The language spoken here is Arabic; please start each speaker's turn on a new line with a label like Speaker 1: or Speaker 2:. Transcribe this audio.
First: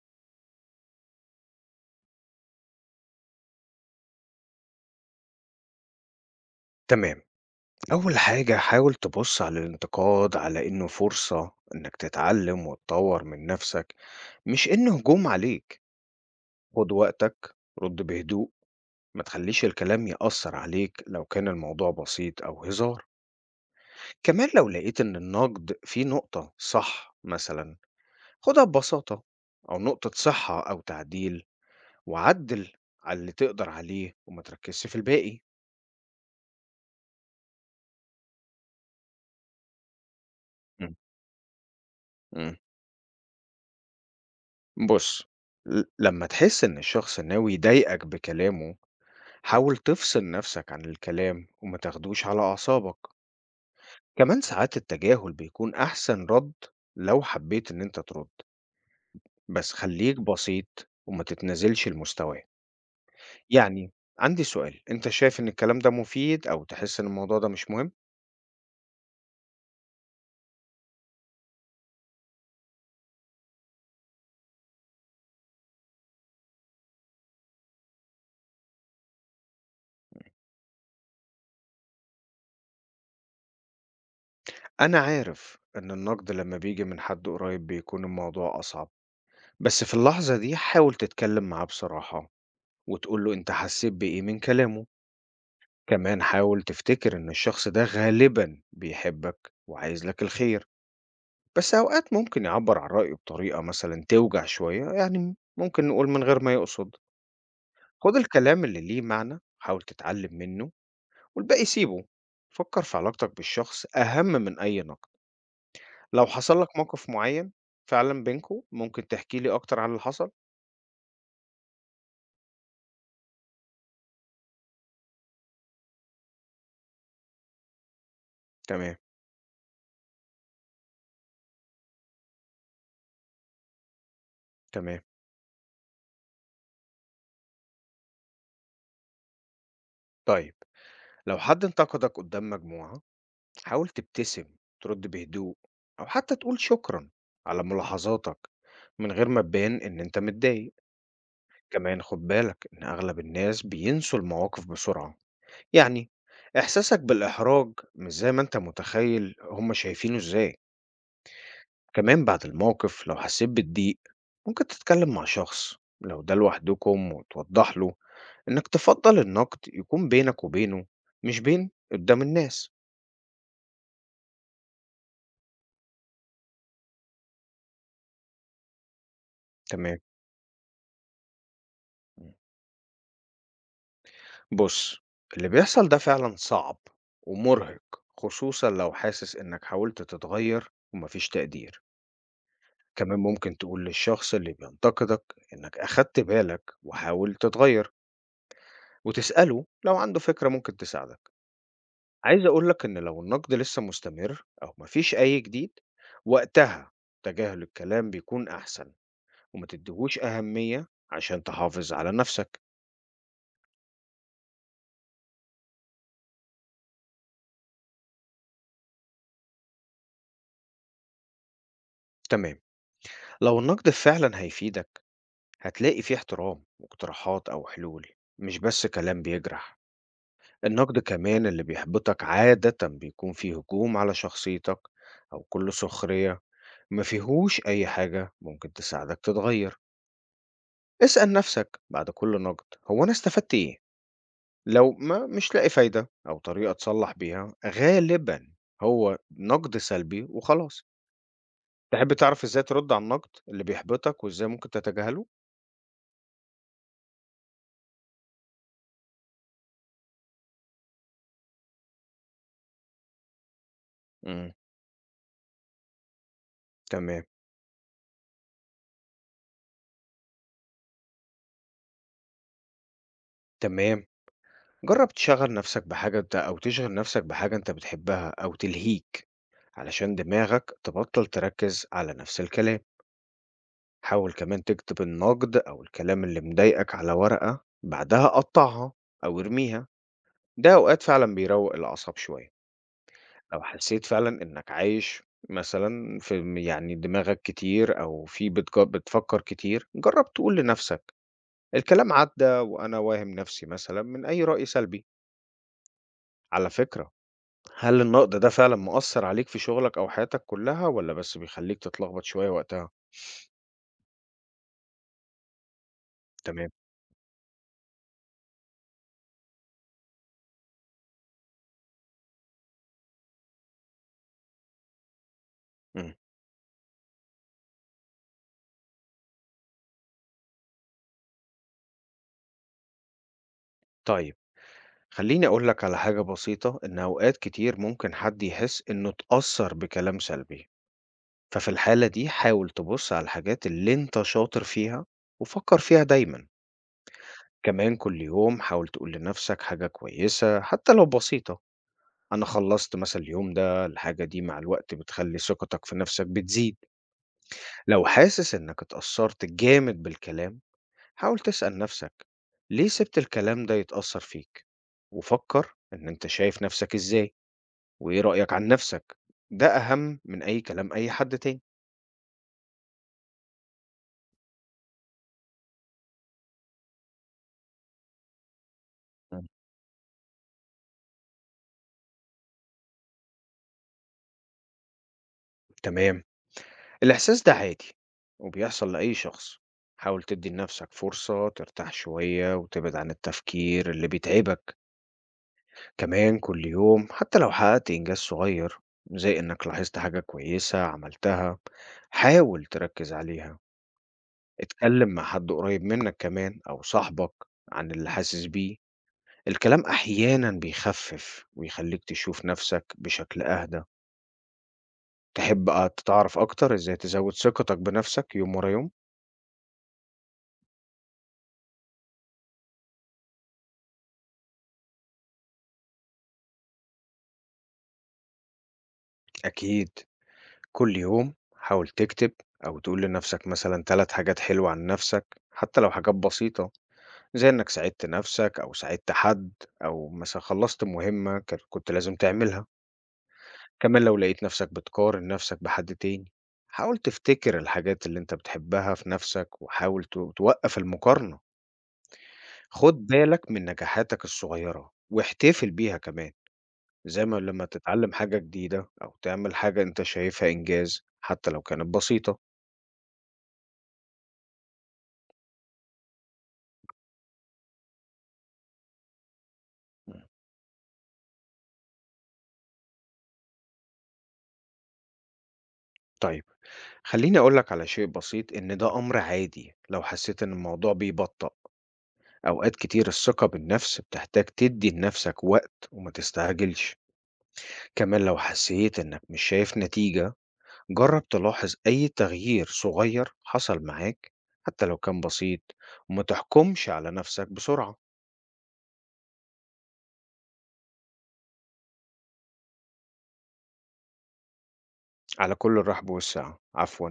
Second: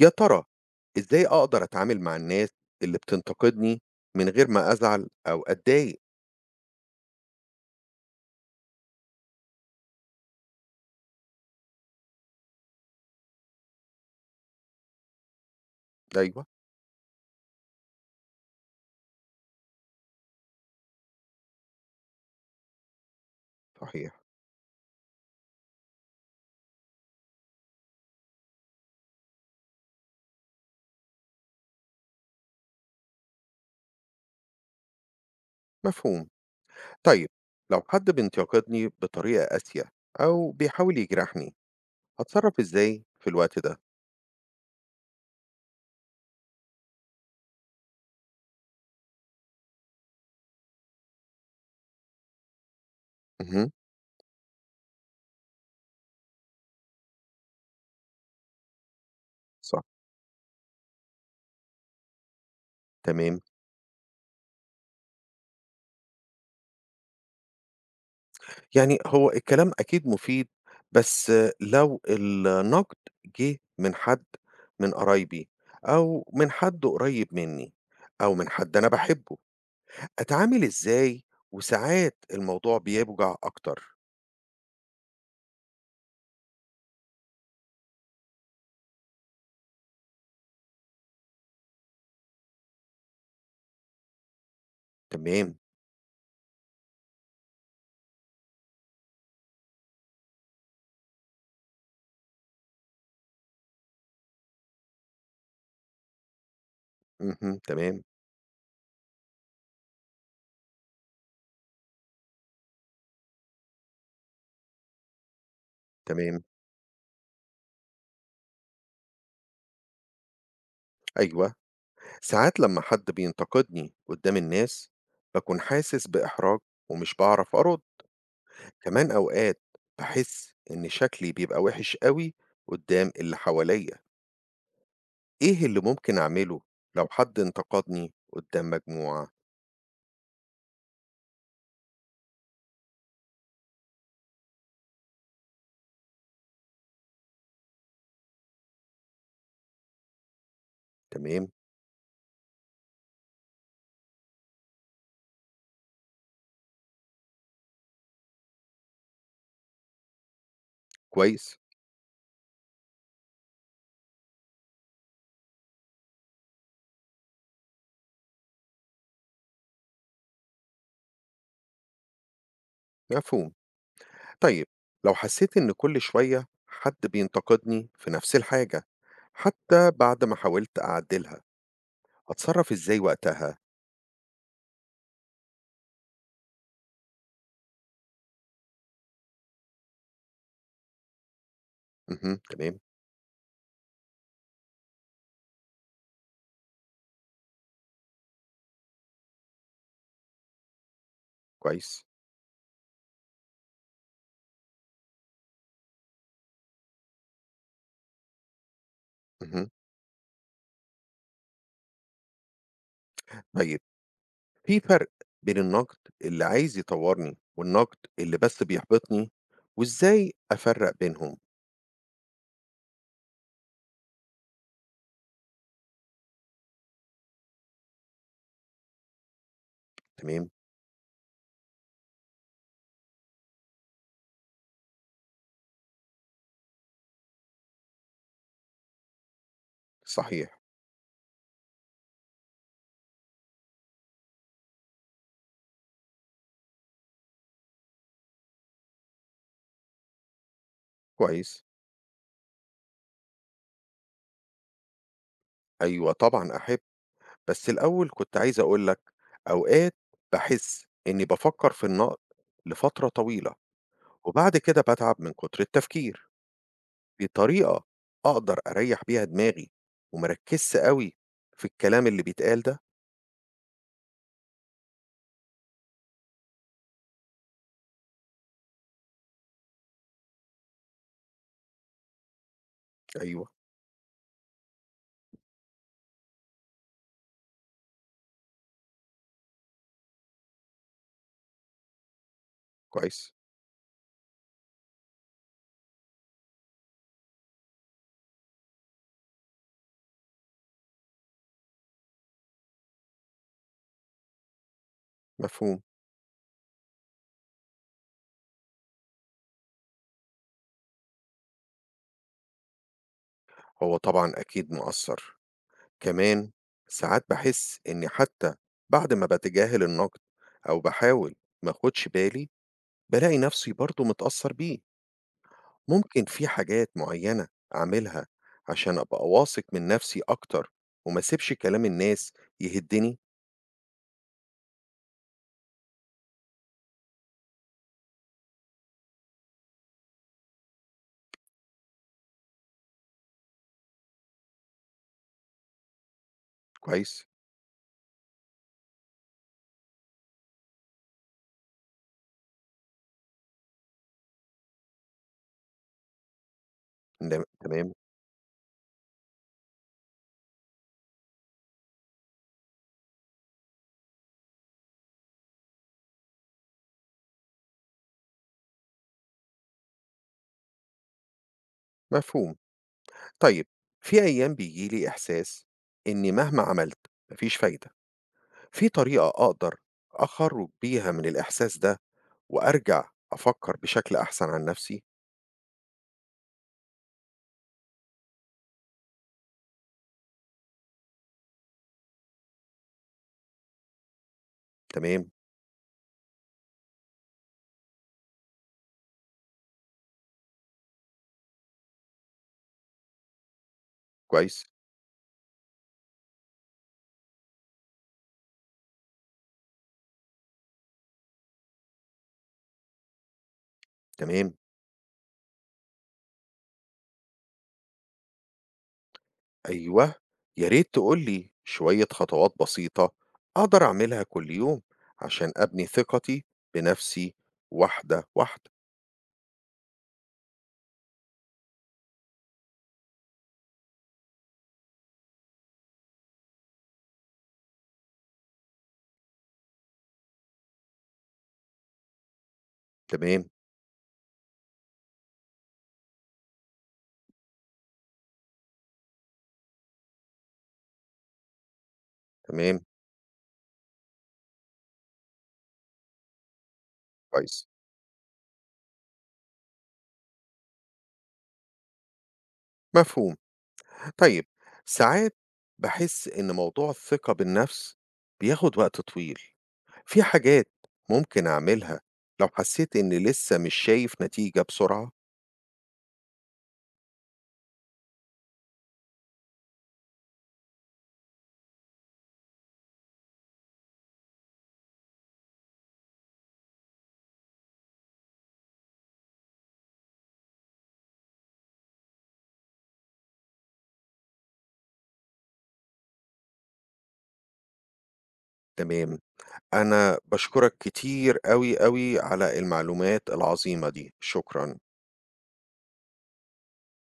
Speaker 1: يا ترى إزاي أقدر أتعامل مع الناس اللي بتنتقدني من غير ما أزعل أو أتضايق؟
Speaker 2: تمام. أول حاجة، حاول تبص على الانتقاد على إنه فرصة إنك تتعلم وتطور من نفسك، مش إنه هجوم عليك.
Speaker 1: أيوه.
Speaker 2: خد وقتك، رد بهدوء، ما تخليش الكلام يأثر عليك لو كان الموضوع بسيط أو هزار.
Speaker 1: صحيح.
Speaker 2: كمان لو لقيت إن النقد فيه نقطة صح مثلا، خدها ببساطة، أو نقطة صحة أو تعديل، وعدل على اللي تقدر عليه وما تركزش في الباقي.
Speaker 1: مفهوم. طيب، لو حد بينتقدني بطريقة قاسية أو
Speaker 2: مم.
Speaker 1: بيحاول يجرحني،
Speaker 2: مم.
Speaker 1: أتصرف إزاي في الوقت ده؟
Speaker 2: بُص، لمّا تحس إن الشخص ناوي يضايقك بكلامه، حاول تفصل نفسك عن الكلام وما تاخدوش على أعصابك.
Speaker 1: مهم.
Speaker 2: كمان ساعات التجاهل بيكون أحسن رَد. لو حبيت إن أنت ترد، بس
Speaker 1: صح.
Speaker 2: خلّيك بسيط وما تتنازلش لمستواه.
Speaker 1: تمام.
Speaker 2: يعني عندي سؤال، أنت شايف إن الكلام ده مفيد أو تحس إن الموضوع ده مش مهم؟
Speaker 1: يعني هو الكلام أكيد مفيد، بس لو النقد جه من حد من قرايبي أو من حد قريب مني أو من حد أنا بحبه، أتعامل إزاي؟ وساعات الموضوع بيوجع أكتر.
Speaker 2: أنا عارف إن النقد لمّا بييجي من حد قريب بيكون الموضوع أصعب، بس في اللحظة دي حاول تتكلم معاه بصراحة وتقول له أنت حسيت بإيه من كلامه.
Speaker 1: تمام،
Speaker 2: كمان حاول تفتكر إن الشخص ده غالبا بيحبك وعايز لك الخير، بس أوقات ممكن يعبر عن رأيه بطريقة مثلا توجع شوية، يعني ممكن نقول من غير ما يقصد.
Speaker 1: اهم، تمام،
Speaker 2: خد الكلام اللي ليه معنى، حاول تتعلم منه والباقي سيبه. فكر في علاقتك بالشخص، أهم من أي نقد. لو
Speaker 1: تمام،
Speaker 2: حصل لك موقف معين فعلا بينكو، ممكن تحكي لي أكتر عن اللي حصل؟
Speaker 1: أيوه. ساعات لمّا حد بينتقدني قدّام الناس، باكون حاسس بإحراج ومش باعرف أرُد.
Speaker 2: تمام.
Speaker 1: كمان أوقات باحس إن شكلي بيبقى وِحِش أوي قدّام اللي حواليّا.
Speaker 2: تمام.
Speaker 1: إيه اللي ممكن أعمله لو حد انتقدني قدّام مجموعة؟
Speaker 2: طيب، لو حد انتقدك قدام مجموعة، حاول تبتسم، ترد بهدوء، أو حتى تقول شكرا على ملاحظاتك، من غير ما تبان إن أنت متضايق.
Speaker 1: تمام،
Speaker 2: كمان خد بالك إن أغلب الناس بينسوا المواقف بسرعة، يعني إحساسك بالإحراج مش زي ما أنت متخيل هما شايفينه إزاي.
Speaker 1: كويس،
Speaker 2: كمان بعد الموقف لو حسيت بالضيق، ممكن تتكلم مع شخص لو ده لوحدكم، وتوضح له إنك تفضل النقد يكون بينك وبينه، مش بين قدام الناس.
Speaker 1: مفهوم. طيب، لو حسيت إن كل شوية حد بينتقدني في نفس الحاجة حتى
Speaker 2: تمام.
Speaker 1: بعد ما حاولت أعدلها، أتصرف إزاي وقتها؟
Speaker 2: بُص، اللي بيحصل ده فعلًا صعب ومُرهق، خصوصًا لو حاسس إنك حاولت تتغيّر وما فيش تقدير.
Speaker 1: اهم، تمام.
Speaker 2: كمان ممكن تقول للشخص اللي بينتقدك إنك أخدت بالك وحاولت تتغيّر، وتسأله لو عنده فكرة ممكن تساعدك.
Speaker 1: كويس.
Speaker 2: عايز أقول لك إن لو النقد لسه مستمر أو ما فيش أي جديد، وقتها تجاهل الكلام بيكون أحسن، وما
Speaker 1: اهم.
Speaker 2: تديهوش أهمية عشان تحافظ على نفسك.
Speaker 1: طيب، في فرق بين النقد اللي عايز يطورني والنقد اللي بس بيحبطني، وإزاي أفرق بينهم؟
Speaker 2: تمام. لو النقد فعلًا هيفيدك، هتلاقي فيه احترام واقتراحات أو حلول، مش بس كلام بيجرح.
Speaker 1: تمام.
Speaker 2: النقد كمان اللي بيحبطك عادة بيكون فيه هجوم على شخصيتك، أو كل سخرية، ما فيهوش أي حاجة ممكن تساعدك تتغير.
Speaker 1: صحيح.
Speaker 2: اسأل نفسك بعد كل نقد، هو أنا استفدت إيه؟ لو ما مش لاقي فايدة أو طريقة تصلح بيها، غالبا هو نقد سلبي وخلاص.
Speaker 1: كويس.
Speaker 2: تحب تعرف إزاي ترد على النقد اللي بيحبطك وإزاي ممكن تتجاهله؟
Speaker 1: أيوة، طبعا أحب، بس الأول كنت عايز أقولك، أوقات بحس إني بفكر في النقد لفترة طويلة
Speaker 2: مم.
Speaker 1: وبعد كده باتعب من كتر التفكير.
Speaker 2: تمام.
Speaker 1: في طريقة أقدر أريّح بيها دماغي وما أركّزش أوي في الكلام اللي بيتقال ده؟
Speaker 2: تمام، جرب تشغل نفسك بحاجة انت، او تشغل نفسك بحاجة انت بتحبها او تلهيك، علشان دماغك تبطل تركز على نفس الكلام.
Speaker 1: أيوه،
Speaker 2: حاول كمان تكتب النقد او الكلام اللي مضايقك على ورقة، بعدها قطعها او ارميها. ده اوقات فعلا بيروق الاعصاب شوية.
Speaker 1: كويس،
Speaker 2: لو حسيت فعلا انك عايش مثلا في، يعني دماغك كتير، او في بتفكر كتير، جرب تقول لنفسك الكلام عدى وانا واهم نفسي مثلا من اي رأي سلبي.
Speaker 1: مفهوم.
Speaker 2: على فكرة، هل النقد ده فعلًا مأثّر عليك في شغلك أو حياتك كلّها، والّا بس بيخلّيك تتلخبط شوية وقتها؟
Speaker 1: هو طبعًا أكيد مأثّر. كمان
Speaker 2: تمام.
Speaker 1: ساعات باحس إني حتّى بعد ما باتجاهل النقد أو باحاول ما آخُدش بالي، بالاقي نَفْسي برضه متأثّر بيه.
Speaker 2: إمم.
Speaker 1: ممكن في حاجات معيّنة أعملها عشان أبقى واثق من نَفْسي أكتر وما أسيبش كلام الناس يهدّني؟
Speaker 2: طيب، خلّيني أقول لك على حاجة بسيطة، إن أوقات كتير ممكن حد يحس إنه اتأثّر بكلام سلبي، ففي الحالة دي حاول تبُص على الحاجات اللي أنت شاطر فيها وفكّر فيها دايمًا.
Speaker 1: كويس،
Speaker 2: كمان كل يوم حاول تقول لنَفْسك حاجة كويسة حتى لو بسيطة، أنا خلّصت مثلًا اليوم ده، الحاجة دي مع الوقت بتخلّي ثقتك في نَفْسك بتزيد.
Speaker 1: تم تمام.
Speaker 2: لو حاسس إنك اتأثّرت جامد بالكلام، حاول تسأل نفسك ليه سبت الكلام ده يتأثر فيك، وفكر إن أنت شايف نفسك إزاي وإيه رأيك عن نفسك. ده أهم من أي كلام أي حد تاني.
Speaker 1: مفهوم. طيب، في أيام بييجي لي إحساس إني مهما عملت ما فيش فايدة، في طريقة
Speaker 2: مم.
Speaker 1: أقدر أخرّج بيها من الإحساس ده وأرجع أفكّر بشكل أحسن عن نفسي؟
Speaker 2: تمام. الإحساس ده عادي وبيحصل لأي شخص. حاول تدي لنفسك فرصة ترتاح شوية وتبعد عن التفكير اللي بيتعبك.
Speaker 1: تمام،
Speaker 2: كمان كل يوم حتى لو حققت إنجاز صغير، زي إنك لاحظت حاجة كويسة عملتها، حاول تركز عليها.
Speaker 1: كويس،
Speaker 2: اتكلم مع حد قريب منك كمان أو صاحبك عن اللي حاسس بيه، الكلام أحيانا بيخفف ويخليك تشوف نفسك بشكل أهدى.
Speaker 1: تمام،
Speaker 2: تحب تتعرف أكتر إزاي تزود ثقتك بنفسك يوم ورا يوم؟
Speaker 1: أيوه، يا ريت تقول لي شوية خطوات بسيطة أقدر أعملها كل يوم عشان أبني ثقتي بنفسي واحدة، واحدة.
Speaker 2: أكيد. كل يوم حاول تكتب أو تقول لنفسك مثلا ثلاث حاجات حلوة عن نفسك حتى لو حاجات بسيطة، زي إنك ساعدت نفسك أو ساعدت حد، أو مثلا خلصت مهمة كنت لازم تعملها.
Speaker 1: تمام،
Speaker 2: كمان لو لقيت نفسك بتقارن نفسك بحد تاني، حاول تفتكر الحاجات اللي انت بتحبها في نفسك وحاول توقف المقارنة.
Speaker 1: تمام،
Speaker 2: خد بالك من نجاحاتك الصغيرة واحتفل بيها كمان، زي ما لما
Speaker 1: كويس،
Speaker 2: تتعلم حاجة جديدة أو تعمل حاجة انت شايفها إنجاز حتى لو كانت بسيطة.
Speaker 1: مفهوم. طيب، ساعات باحس إن موضوع الثقة بالنفس بياخد وقت طويل،
Speaker 2: مم.
Speaker 1: في حاجات ممكن أعملها لو حسيت إني لسه مش شايف نتيجة بسرعة؟
Speaker 2: طيب، خليني أقولك على شيء بسيط، إن ده أمر عادي لو حسيت إن الموضوع بيبطأ. أوقات كتير الثقة بالنفس بتحتاج تدي لنفسك وقت وما تستعجلش. كمان لو حسيت إنك مش شايف نتيجة، جرب تلاحظ أي تغيير صغير حصل معاك حتى لو كان بسيط، وما تحكمش على نفسك بسرعة.
Speaker 1: تمام، أنا باشكرك كتير أوي، أوي على المعلومات العظيمة دي، شكرًا.
Speaker 2: على كل الرحب والسعة، عفوا.